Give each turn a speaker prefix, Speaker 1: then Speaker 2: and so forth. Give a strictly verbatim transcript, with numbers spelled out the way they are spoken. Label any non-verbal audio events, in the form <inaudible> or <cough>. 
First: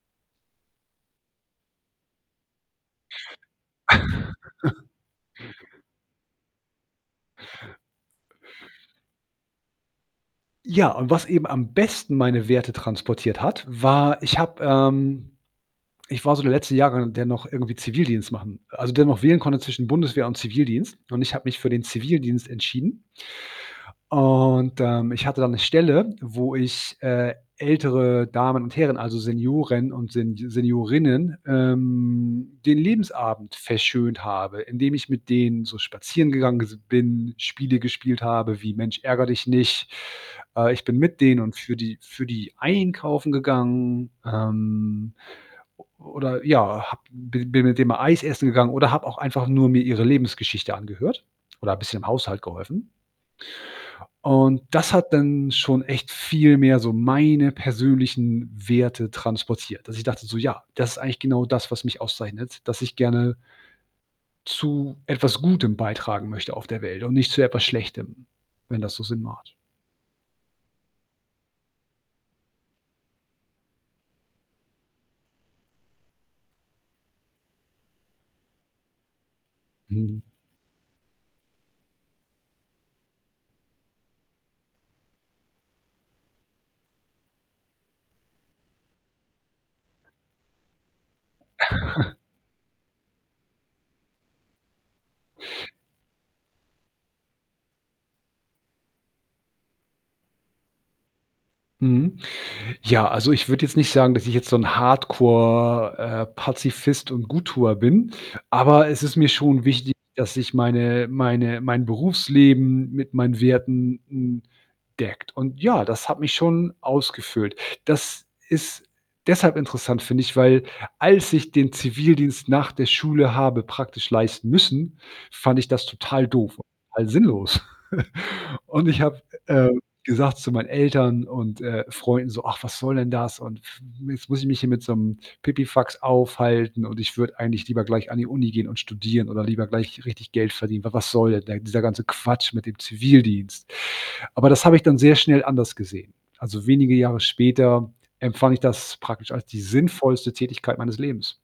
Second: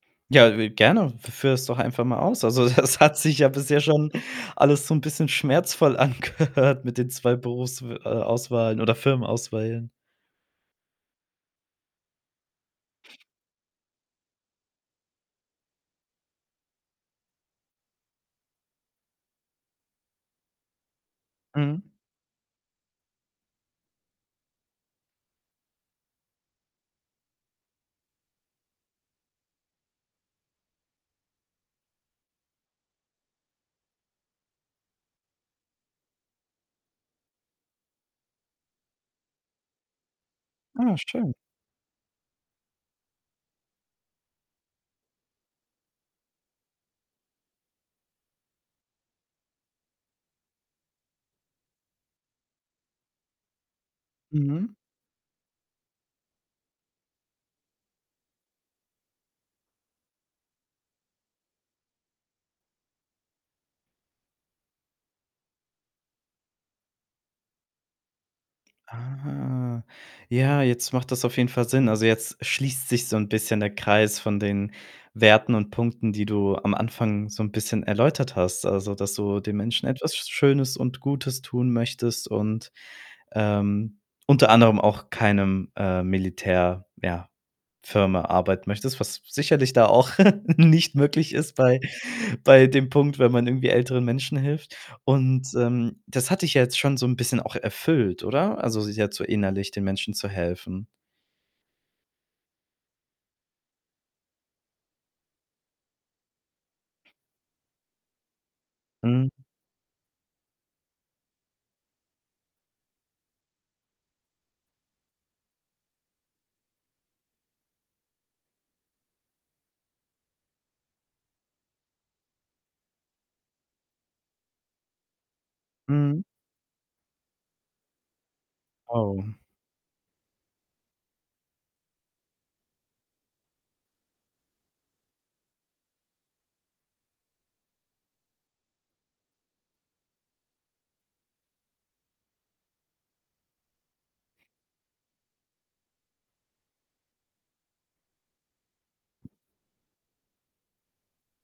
Speaker 1: Ja, w gerne. F führe es doch einfach mal aus. Also, das hat sich ja bisher schon alles
Speaker 2: <chuckles>
Speaker 1: so 'n bisschen schmerzvoll angehört mit den zwei Berufsw äh, Auswahlen oder Firmenauswählen.
Speaker 2: Ja, und was eben am besten meine Werte transportiert hat, war ich habe, ähm ich war so der letzte Jahrgang, der noch irgendwie Zivildienst machen also, der noch wählen konnte zwischen Bundeswehr und Zivildienst. Und ich habe mich für den
Speaker 1: Mhm.
Speaker 2: Zivildienst entschieden. Und, ähm, ich hatte da 'ne Stelle, wo ich, äh, ältere Damen und Herren, also, Senioren und Sen Seniorinnen, ähm, den Lebensabend verschönt habe, indem ich mit denen so spazieren gegangen s bin, Spiele gespielt habe wie „Mensch ärgere Dich nicht.“ Äh, ich
Speaker 1: Ah,
Speaker 2: bin mit
Speaker 1: schön.
Speaker 2: denen und für die für die einkaufen gegangen, ähm, o oder, ja, habe b bin mit denen mal Eis essen gegangen oder habe auch einfach nur mir ihre Lebensgeschichte angehört oder bisschen im Haushalt geholfen. Und
Speaker 1: Mhm.
Speaker 2: das hat dann schon echt viel mehr so meine persönlichen Werte transportiert, dass ich dachte so: „Ja, das ist eigentlich genau das, was mich auszeichnet, dass ich gerne“ „zu etwas Gutem beitragen möchte auf der Welt und nicht zu etwas Schlechtem“, wenn das so Sinn macht.
Speaker 1: Ah. Ja, jetzt macht das auf jeden Fall Sinn. Also, jetzt schließt sich so 'n bisschen der Kreis von den Werten und Punkten, die du am Anfang so 'n bisschen erläutert hast. Also, dass du den Menschen etwas
Speaker 2: Mhm.
Speaker 1: Sch Schönes und Gutes tun möchtest und, ähm, unter anderem auch keinem, äh, Militär, ja, Firma arbeiten möchtest, was s sicherlich da auch <giggles> nicht möglich ist bei
Speaker 2: <chuckles>
Speaker 1: bei dem Punkt, wenn man irgendwie älteren Menschen hilft. Und, ähm, das hat dich ja jetzt schon so 'n bisschen auch erfüllt, oder? Also, sich jetzt so innerlich den Menschen zu helfen.
Speaker 2: Mhm. Ja, also, ich würde jetzt nicht sagen, dass ich jetzt so 'n Hardcore, äh, Pazifist und „Gut-Tuer“ bin, aber es ist mir
Speaker 1: Mhm.
Speaker 2: schon wichtig, dass ich meine meine mein Berufsleben mit meinen Werten n deckt. Und, ja, das hat mich schon ausgefüllt. Das ist deshalb interessant, finde ich, weil als ich den Zivildienst nach der Schule habe praktisch leisten müssen, fand ich das
Speaker 1: Mhm.
Speaker 2: total doof, halt sinnlos. <chuckles> Und ich habe,
Speaker 1: Oh.
Speaker 2: äh, gesagt zu meinen Eltern und, äh, Freunden so: „Ach, was soll denn das? Und f jetzt muss ich mich hier mit so 'nem Pipifax aufhalten und ich würde eigentlich lieber gleich an die Uni gehen und studieren oder lieber gleich richtig Geld verdienen. W w was soll denn der dieser ganze Quatsch mit dem Zivildienst?“ Aber das habe ich dann sehr schnell anders gesehen. Also, wenige Jahre später empfand ich das praktisch als die sinnvollste Tätigkeit meines Lebens.